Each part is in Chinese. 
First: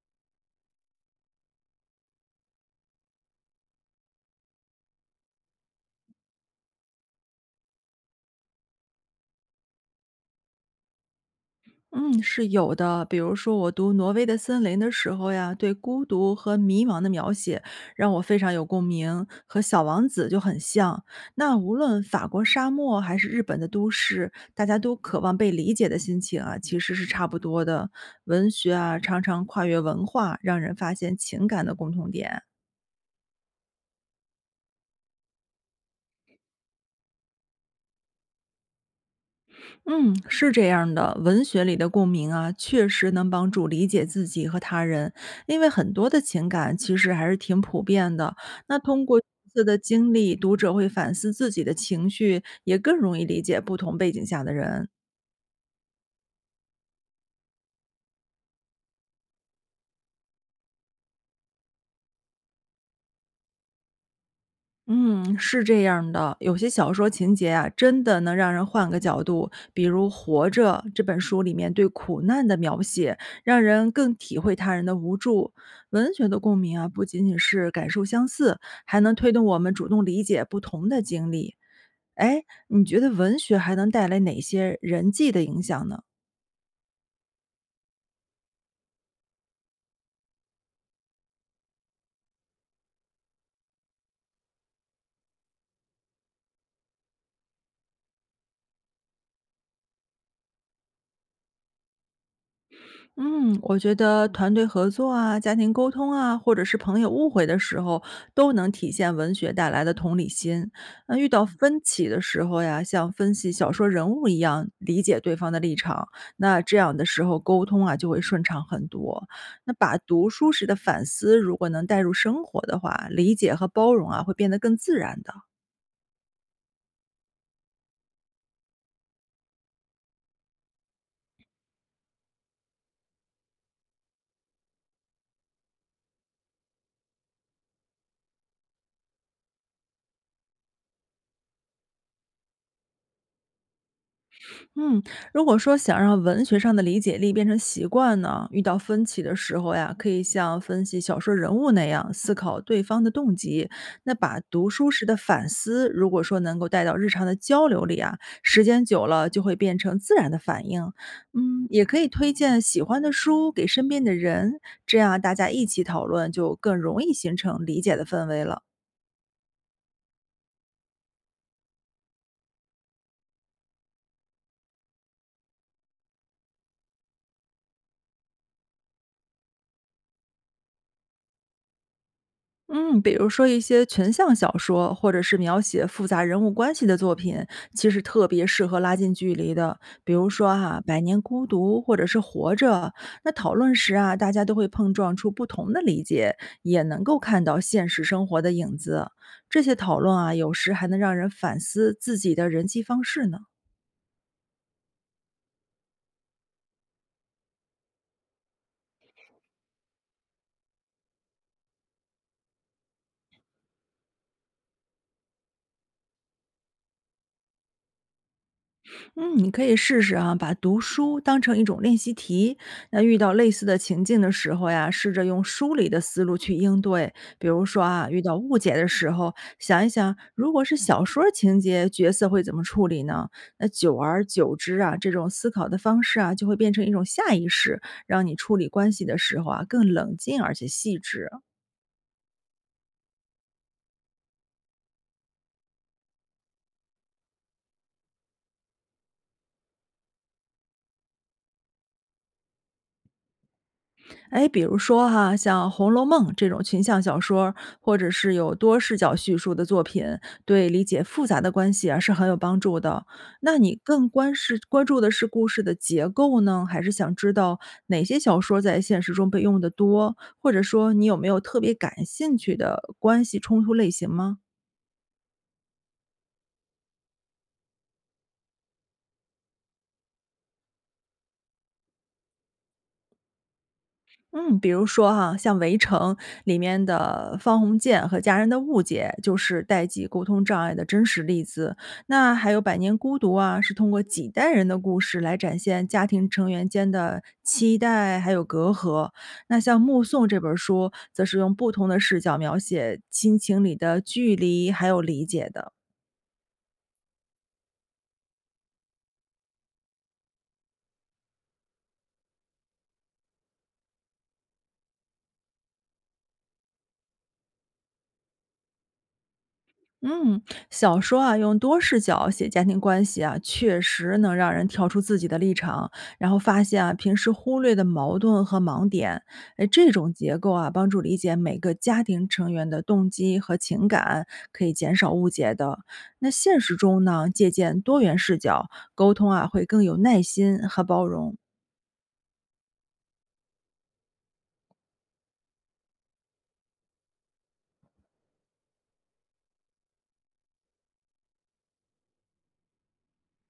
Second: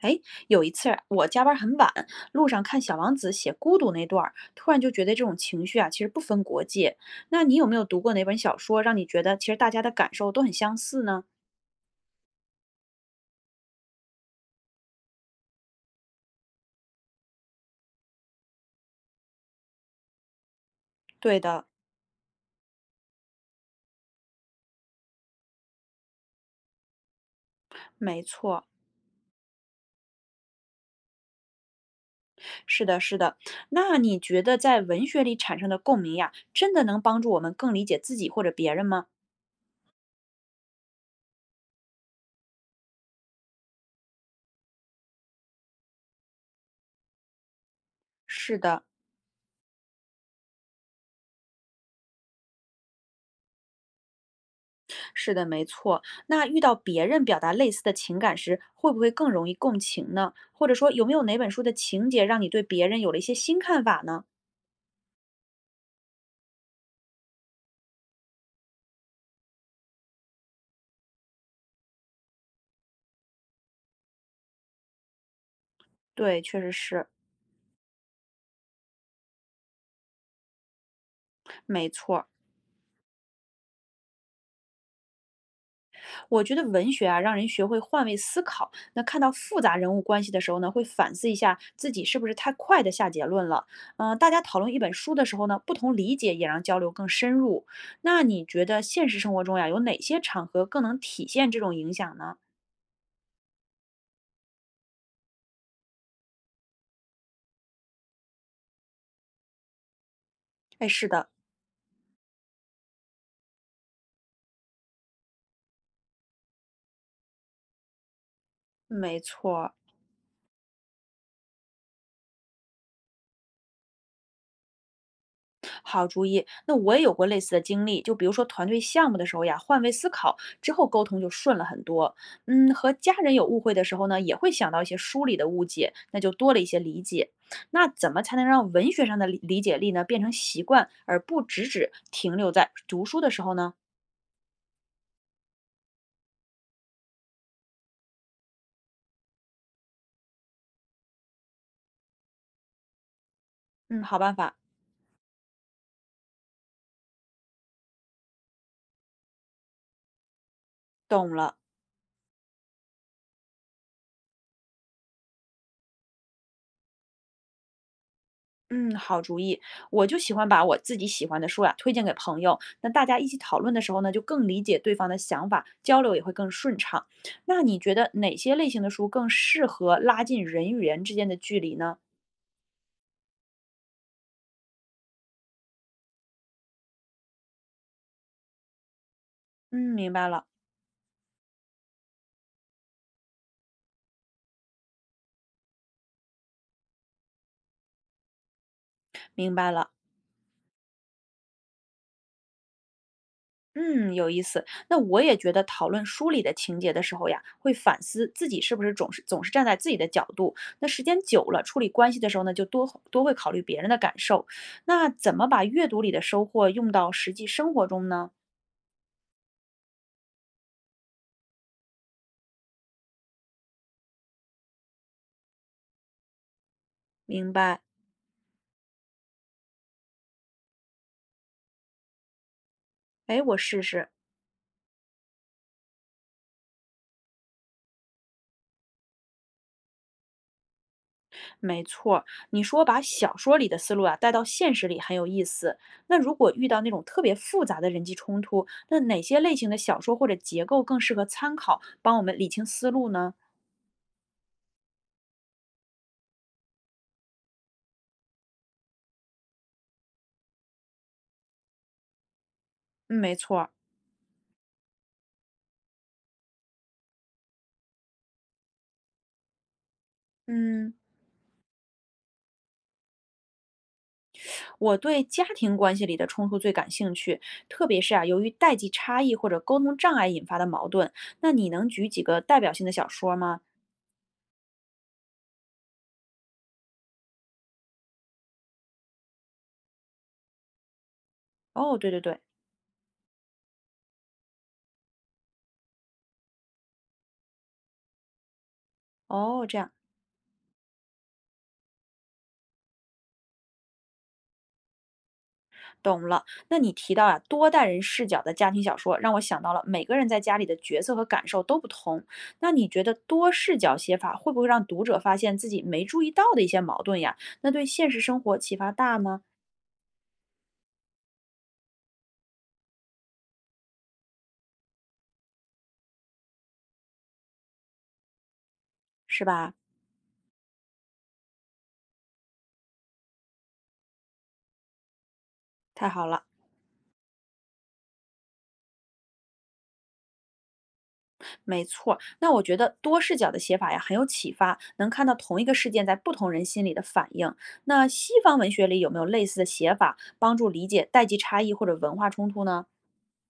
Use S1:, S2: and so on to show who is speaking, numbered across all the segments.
S1: 哎，有一次我加班很晚，路上看《小王子》写孤独那段儿，突然就觉得这种情绪啊，其实不分国界。那你有没有读过哪本小说，让你觉得其实大家的感受都很相似呢？
S2: 嗯，是有的。比如说，我读《挪威的森林》的时候呀，对孤独和迷茫的描写让我非常有共鸣，和《小王子》就很像。
S1: 对
S2: 那
S1: 的，
S2: 无论法国沙漠还是日本的都市，大家都渴望被理解的心情啊，其实是差不多的。
S1: 没
S2: 文
S1: 错，
S2: 学啊，常常跨越文化，让人发现情感的共同点。
S1: 是的，是的。那你觉得在文学里产生的共鸣呀，真的能帮助我们更理解自己或者别人吗？
S2: 嗯，是这样的，文学里的共鸣啊，确实能帮助理解自己和他人，因为很多的情感其实还是挺普遍的。
S1: 是
S2: 那
S1: 的，
S2: 通过自的经历，读者会反思自己的情绪，也更容易理解不同背景下的人。
S1: 是的，没错。那遇到别人表达类似的情感时，会不会更容易共情呢？或者说，有没有哪本书的情节让你对别人有了一些新看法呢？
S2: 嗯，是这样的，有些小说情节啊，真的能让人换个角度。比如《活着》这本书里面对苦难的描写，让人更体会他人的无助。文学的
S1: 对，
S2: 共
S1: 确实
S2: 鸣啊，不
S1: 是，
S2: 仅仅是感受相似，还能推动我们主动理解不同的经历。
S1: 没错儿。
S2: 哎，你觉得文学还能带来哪些人际的影响呢？
S1: 我觉得文学啊，让人学会换位思考。那看到复杂人物关系的时候呢，会反思一下自己是不是太快的下结论了。嗯、大家讨论一本书的时候呢，不同理解也让交流更深入。那你觉得现实生活中呀，有哪些场合更能体现这种影响呢？
S2: 嗯，我觉得团队合作啊、家庭沟通啊，或者是朋友误会的时候，都能体现文学带来的同理心。
S1: 哎，是
S2: 那遇
S1: 的，
S2: 到分歧的时候呀，像分析小说人物一样理解对方的立场，那这样的时候沟通啊就会顺畅很
S1: 没
S2: 多。
S1: 错儿。
S2: 那把读书时的反思如果能带入生活的话，理解和包容啊会变得更自然的。
S1: 好主意，那我也有过类似的经历，就比如说团队项目的时候呀，换位思考之后沟通就顺了很多。嗯，和家人有误会的时候呢，也会想到一些书里的误解，那就多了一些理解。那怎么才能让文学上的理解力呢变成习惯，而不只停留在读书的时候呢？
S2: 嗯，如果说想让文学上的理解力变成习惯呢，遇到分歧的时候呀，可以像分析小说人物那样思考对方的动机。
S1: 嗯，
S2: 那
S1: 好办
S2: 把
S1: 法，
S2: 读书时的反思，如果说能够带到日常的交流里啊，时间久了就会变成自然的反应。
S1: 懂了。
S2: 嗯，也可以推荐喜欢的书给身边的人，这样大家一起讨论，就更容易形成理解的氛围了。
S1: 嗯，好主意。我就喜欢把我自己喜欢的书呀、推荐给朋友，那大家一起讨论的时候呢，就更理解对方的想法，交流也会更顺畅。那你觉得哪些类型的书更适合拉近人与人之间的距离呢？
S2: 嗯，比如说一些群像小说，或者是描写复杂人物关系的作品，其实特别适合拉近距离的。
S1: 嗯，
S2: 比
S1: 明白
S2: 如
S1: 了，
S2: 说哈、百年孤独》或者是《活着》，那讨论时啊，大家都会碰撞出不同的理解，也能够看到现实生活的影子。
S1: 明
S2: 这
S1: 白
S2: 些
S1: 了。
S2: 讨论啊，有时还能让人反思自己的人际方式呢。
S1: 嗯，有意思。那我也觉得讨论书里的情节的时候呀，会反思自己是不是总是站在自己的角度。那时间久了，处理关系的时候呢，就多多会考虑别人的感受。那怎么把阅读里的收获用到实际生活中呢？
S2: 嗯，你可以试试啊，把读书当成一种练习题。那遇到类似的情境的时候呀，试着用书里的思路去应对。比
S1: 明
S2: 如
S1: 白，
S2: 说啊，遇到误解的时候，想一想，如果是小说儿情节，角色会怎么处理呢？
S1: 哎，我
S2: 那
S1: 试
S2: 久
S1: 试。
S2: 而久之啊，这种思考的方式啊，就会变成一种下意识，让你处理关系的时候啊，更冷静而且细致。
S1: 没错儿，你说把小说里的思路啊带到现实里很有意思。那如果遇到那种特别复杂的人际冲突，那哪些类型的小说或者结构更适合参考，帮我们理清思路呢？
S2: 哎，比如说哈，像《红楼梦》这种群像小说儿或者是有多视角叙述的作品，对理解复杂的关系啊是很有帮助的。
S1: 嗯，没
S2: 那
S1: 错儿。
S2: 你更关注的是故事的结构呢，还是想知道哪些小说在现实中被用的多？或者说
S1: 嗯，
S2: 你有没有特别感兴趣的关系冲突类型吗？
S1: 我对家庭关系里的冲突最感兴趣，特别是啊，由于代际差异或者沟通障碍引发的矛盾。那你能举几个代表性的小说吗？
S2: 嗯，比如说哈，像《围城》里面的方鸿渐和家人的误解，就是代际沟通障碍的真实例子。
S1: 哦，对对
S2: 那
S1: 对，
S2: 还有《百年孤独》啊，是通过几代人的故事来展现家庭成员间的期待还有隔阂。那
S1: 哦，这
S2: 像
S1: 样。
S2: 《目送》这本书，则是用不同的视角描写亲情里的距离还有理解的。
S1: 懂了，那你提到啊，多代人视角的家庭小说，让我想到了每个人在家里的角色和感受都不同。那你觉得多视角写法会不会让读者发现自己没注意到的一些矛盾呀？那对现实生活启发大吗？
S2: 嗯，小说啊，用多视角写家庭关系啊，确实能让人跳出自己的立场，然后发现啊平时忽略的矛盾和盲点。
S1: 是
S2: 哎，
S1: 吧？
S2: 这种结构啊，帮助理解每个家庭成员的动机和情感，可以减少误解的。
S1: 太好
S2: 那
S1: 了，
S2: 现实中呢，借鉴多元视角沟通啊，会更有耐心和包容。
S1: 没错。那我觉得多视角的写法呀很有启发，能看到同一个事件在不同人心里的反应。那西方文学里有没有类似的写法，帮助理解代际差异或者文化冲突呢？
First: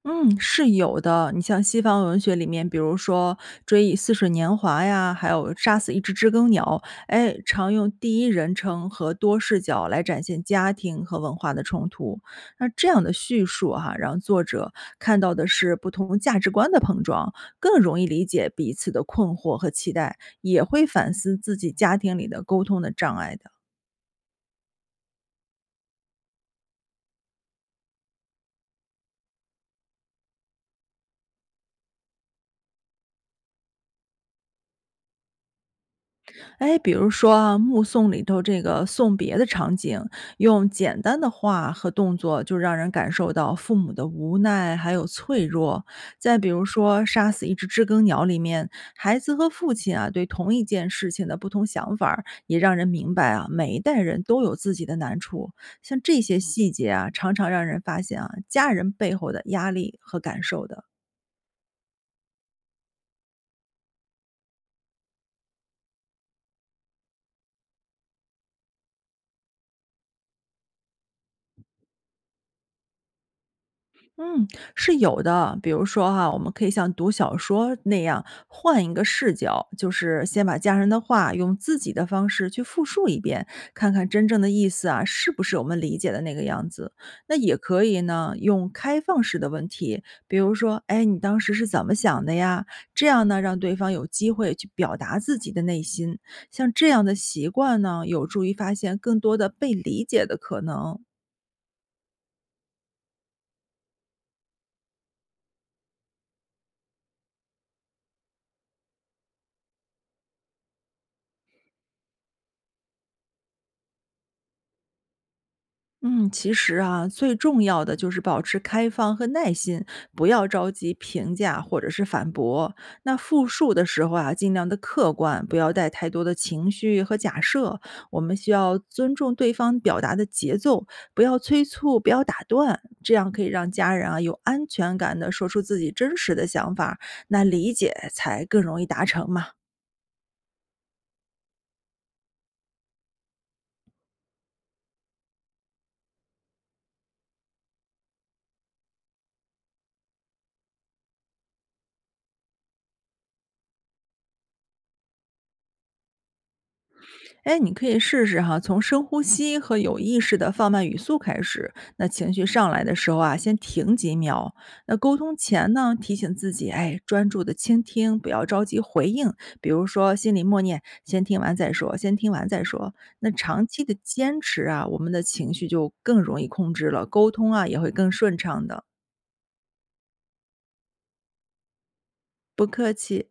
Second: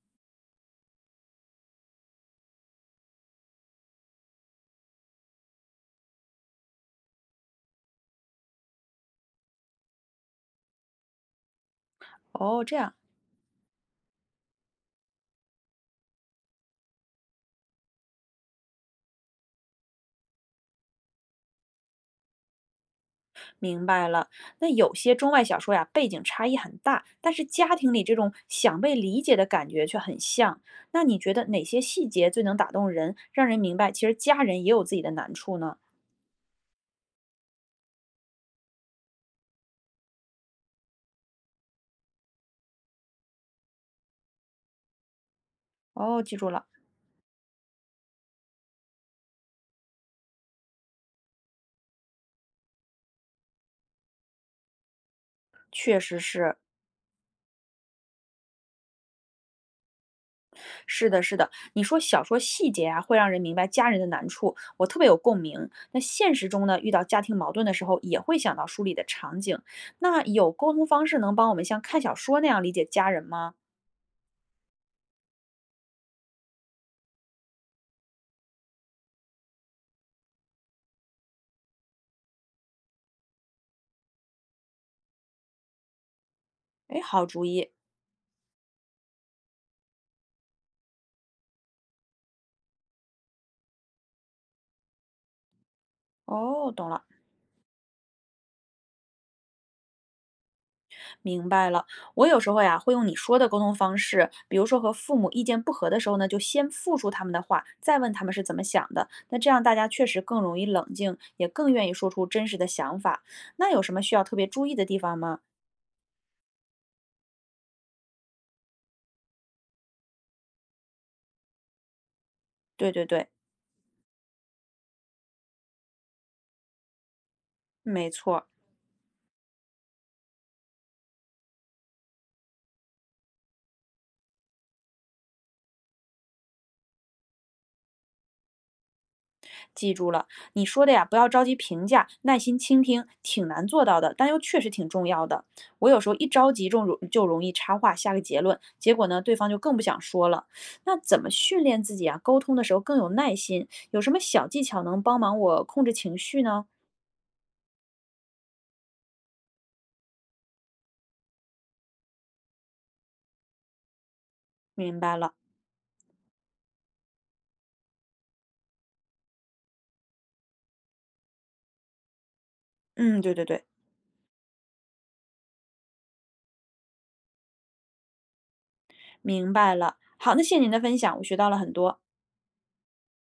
S2: 嗯，是有的。你像西方文学里面，比如说《追忆似水年华》呀，还有《杀死一只知更鸟》，哎，常用第一人称和多视角来展现家庭和文化的冲突。
S1: 哦，
S2: 那
S1: 这
S2: 这
S1: 样。
S2: 样的叙述哈、让作者看到的是不同价值观的碰撞，更容易理解彼此的困惑和期待，也会反思自己家庭里的沟通的障碍的。
S1: 明白了，那有些中外小说呀，背景差异很大，但是家庭里这种想被理解的感觉却很像。那你觉得哪些细节最能打动人，让人明白其实家人也有自己的难处呢？
S2: 哎，比如说啊，《目送》里头这个送别的场景，用简单的话和动作就让人感受到父母的无奈还有脆弱。
S1: 哦，记
S2: 再比
S1: 住
S2: 如
S1: 了，
S2: 说，《杀死一只知更鸟》里面，孩子和父亲啊对同一件事情的不同想法儿也让人明白啊，每一代人都有自己的难处。
S1: 确
S2: 像这
S1: 实
S2: 些
S1: 是，
S2: 细节啊，常常让人发现啊，家人背后的压力和感受的。
S1: 是的，是的。你说小说细节啊，会让人明白家人的难处，我特别有共鸣。那现实中呢，遇到家庭矛盾的时候，也会想到书里的场景。那有沟通方式能帮我们像看小说那样理解家人吗？
S2: 嗯，是有的。比如说哈，我们可以像读小说那样换一个视角，就是先把家人的话用自己的方式去复述一遍，看看真正的意思啊，是不是我们理解的那个样子。
S1: 哎，好
S2: 那
S1: 主
S2: 也
S1: 意。
S2: 可以呢，用开放式的问题，比如说，哎，你当时是怎么想的呀？这样呢，让对方有机会去表达自己的内心。像
S1: 哦，
S2: 这
S1: 懂
S2: 样
S1: 了。
S2: 的习惯呢，有助于发现更多的被理解的可能。
S1: 明白了，我有时候呀会用你说的沟通方式，比如说和父母意见不合的时候呢，就先复述他们的话，再问他们是怎么想的。那这样大家确实更容易冷静，也更愿意说出真实的想法。那有什么需要特别注意的地方吗？
S2: 嗯，其实啊，最重要的就是保持开放和耐心，不要着急评价或者是反驳。
S1: 对对
S2: 那
S1: 对，
S2: 复述的时候啊，尽量的客观，不要带太多的情绪和假设。
S1: 没
S2: 我们
S1: 错。
S2: 需要尊重对方表达的节奏，不要催促，不要打断，这样可以让家人啊有安全感的说出自己真实的想法，那理解才更容易达成嘛。
S1: 记住了，你说的呀，不要着急评价，耐心倾听，挺难做到的，但又确实挺重要的。我有时候一着急就容易插话下个结论，结果呢，对方就更不想说了。那怎么训练自己啊？沟通的时候更有耐心，有什么小技巧能帮忙我控制情绪呢？
S2: 哎，你可以试试哈，从深呼吸和有意识的放慢语速开始。那情绪上来的时候啊，先停几秒。那
S1: 明
S2: 沟
S1: 白了，
S2: 通前呢，提醒自己，哎，专注的倾听，不要着急回应。比如说，心里默念，先听完再说，先听完再说。
S1: 嗯，
S2: 那
S1: 对对对，
S2: 长期的坚持啊，我们的情绪就更容易控制了，沟通啊也会更顺畅的。
S1: 明白了。好，那谢谢您的分享，我学到了很多。
S2: 不客气。